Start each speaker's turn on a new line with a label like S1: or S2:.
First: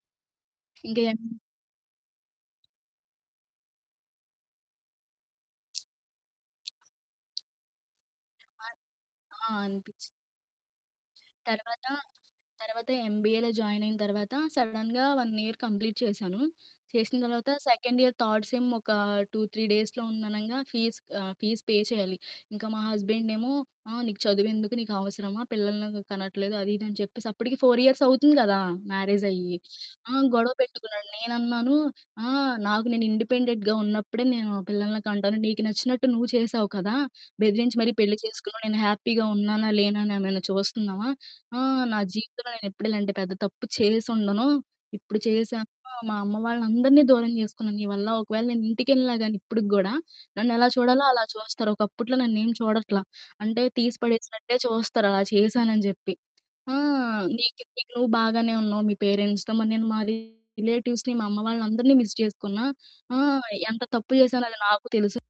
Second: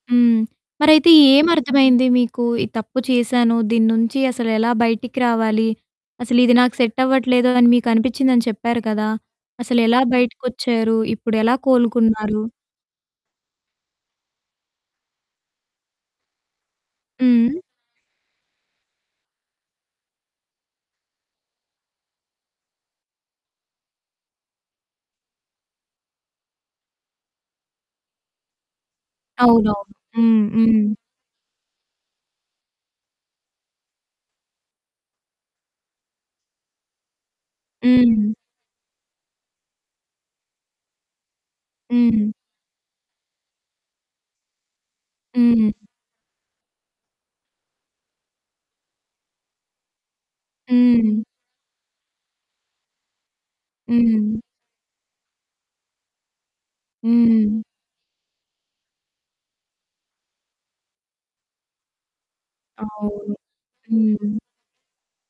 S1: హ్మ్. మరైతే
S2: ఇంకేమి?
S1: ఏమర్థమైంది మీకు? ఈ తప్పు చేశాను. దీని నుంచి అసలెలా బయటికి రావాలి? అసలిది నాకు సెట్టవ్వట్లేదు అని మీకు అనిపిచ్చిందని
S2: అన్
S1: చెప్పారు కదా!
S2: ఆ!
S1: అసలెలా
S2: అనిపిచ్చి
S1: బయటికొచ్చారు? ఇప్పుడెలా
S2: తర్వాత,
S1: కోలుకున్నారు?
S2: తర్వాత ఎంబీఏలో జాయిన్ అయిన తర్వాత సడన్‌గా 1 ఇయర్ కంప్లీట్ చేశాను. చేసిన తర్వాత
S1: హ్మ్.
S2: సెకండ్ ఇయర్ థర్డ్ సెమ్ ఒక 2, 3 డేస్‌లో ఉందనంగా ఫీజ్ ఆహ్, ఫీజ్ పే చేయాలి. ఇంకా మా హస్బెండేమో ఆహ్, "నీకు చదువెందుకు నీకు అవసరమా పిల్లల్నెందుకు కనట్లేదు" అది ఇది అని చెప్పేసి అప్పటికి 4 ఇయర్స్ అవుతుంది గదా! మ్యారేజ్ అయ్యి.
S1: అవునవును.
S2: ఆ!
S1: హ్మ్.
S2: గొడవ
S1: హ్మ్.
S2: పెట్టుకున్నాడు. నేనన్నాను ఆహ్, నాకు నేను ఇండిపెండెంట్‌గా ఉన్నప్పుడే నేను పిల్లల్ని కంటాను. నీకు నచ్చినట్టు నువ్వు చేశావు కదా! బెదిరించి మరి పెళ్ళి
S1: హ్మ్.
S2: చేసుకున్నావు. నేను హ్యాపీగా ఉన్నానా, లేనా అని నన్ను చూస్తున్నావా? ఆ! నా
S1: హ్మ్.
S2: జీవితంలో నేనెప్పుడు ఇలాంటి పెద్ద తప్పు చేసుండను. ఇప్పుడు చేసాను.
S1: హ్మ్.
S2: మా అమ్మ వాళ్ళని అందరిని దూరం జేసుకున్నాను నీ వల్ల. ఒకవేళ నేనింటికెళ్ళినా గానీ ఇప్పటికి గూడా నన్ను ఎలా చూడాలో
S1: హ్మ్.
S2: అలా చూస్తారు. ఒకప్పుట్లా నన్నేమి చూడట్లా అంటే తీసి
S1: హ్మ్.
S2: పడేసినట్టే చూస్తరు అలా చేశానని జెప్పి. ఆ!
S1: హ్మ్.
S2: నీకి నువ్వు బాగానే ఉన్నావు మీ పేరెంట్స్‌తో మరి మా రిలేటివ్స్‌ని, మా అమ్మ వాళ్ళని అందరిని మిస్ జేసుకున్నా. ఆ!
S1: అవును.
S2: ఎంత తప్పు
S1: హ్మ్.
S2: జేసానో అది నాకు తెలుసు.